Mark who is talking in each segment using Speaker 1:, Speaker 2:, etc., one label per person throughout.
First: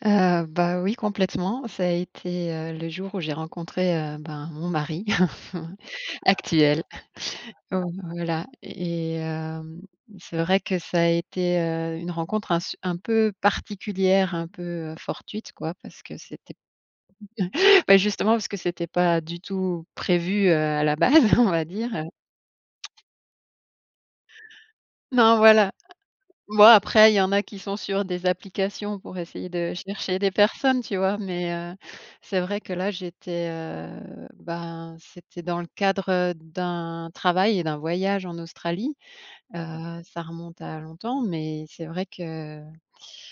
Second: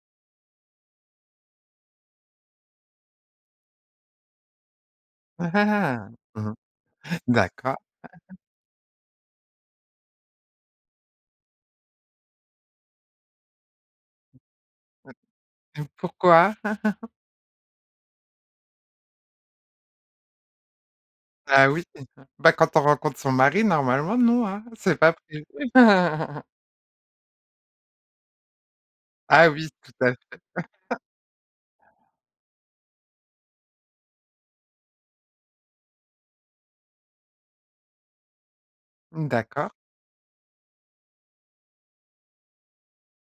Speaker 1: Heu bah, oui, complètement. Ça a été, heu, le jour où j'ai rencontré, heu, ben, mon mari
Speaker 2: Mmh mh.
Speaker 1: actuel.
Speaker 2: D'accord.
Speaker 1: Heu, voilà et hem, c'est vrai que ça a été, heu, une rencontre un se un peu particulière, un peu, heu, fortuite, quoi,
Speaker 2: Heu et
Speaker 1: parce que c'était
Speaker 2: pourquoi?
Speaker 1: bah, justement, parce que c'était pas du tout prévu, heu, à la base, on va
Speaker 2: Ah oui,
Speaker 1: dire, heu
Speaker 2: bah, quand on rencontre son mari, normalement non, hein, c'est pas
Speaker 1: Non,
Speaker 2: prévu.
Speaker 1: voilà. Moi, après, il y en a qui sont sur des applications pour essayer
Speaker 2: Ah oui,
Speaker 1: de
Speaker 2: tout à
Speaker 1: chercher
Speaker 2: fait.
Speaker 1: des personnes, tu vois mais heu, c'est vrai que, là, j'étais, heu, ben, c'était dans le cadre, heu, d'un travail et d'un voyage en Australie.
Speaker 2: D'accord.
Speaker 1: Heu, ça remonte à longtemps mais c'est vrai que,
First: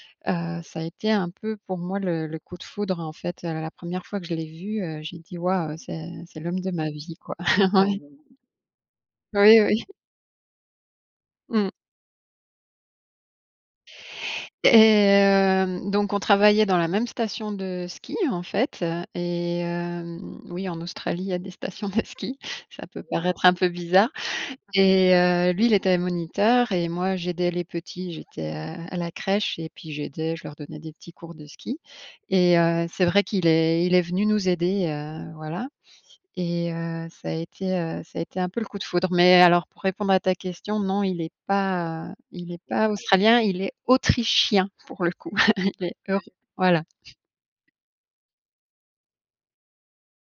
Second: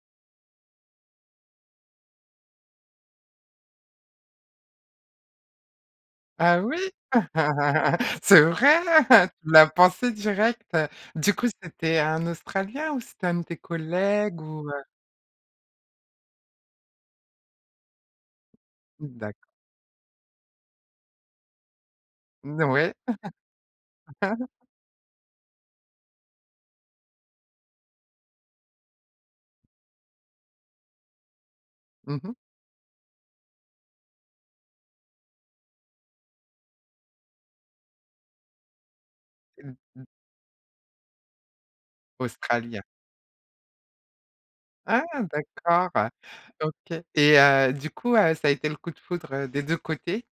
Speaker 1: heu, ça a été un peu pour moi le le coup de foudre, en fait, heu, la 1re fois que je l'ai vu, heu, j'ai dit: «Waouh, c'est c'est l'homme
Speaker 2: Ah
Speaker 1: de
Speaker 2: oui?
Speaker 1: ma vie, quoi». Ouais.
Speaker 2: C'est vrai? Tu
Speaker 1: Oui,
Speaker 2: l'as
Speaker 1: oui.
Speaker 2: pensé, direct? Du coup,
Speaker 1: Mmh.
Speaker 2: c'était un Australien ou c'était un de tes collègues, ou
Speaker 1: Et
Speaker 2: heu?
Speaker 1: hem donc on travaillait dans la même station de ski, en fait
Speaker 2: D'acc
Speaker 1: et hem, oui, en Australie, il y a des stations de ski,
Speaker 2: N
Speaker 1: ça
Speaker 2: ouais.
Speaker 1: peut paraître un peu bizarre et heu, lui, il était moniteur et moi, j'aidais les petits, j'étais, heu, à la crèche et puis j'aidais je leur donnais des petits cours de ski.
Speaker 2: Mmh mh.
Speaker 1: Et heu, c'est vrai qu'il est il est venu nous aider, heu, voilà et heu, ça a été, heu, ça a été un peu le coup de foudre. Mais alors
Speaker 2: Mmh
Speaker 1: pour
Speaker 2: mh.
Speaker 1: répondre à ta question, non il est pas, heu, il est
Speaker 2: Australien.
Speaker 1: pas australien, il est autrichien,
Speaker 2: Ah,
Speaker 1: pour le coup, il
Speaker 2: d'accord,
Speaker 1: est euro voilà.
Speaker 2: OK et heu, du coup, heu, ça a été le coup de foudre, heu, des 2 côtés?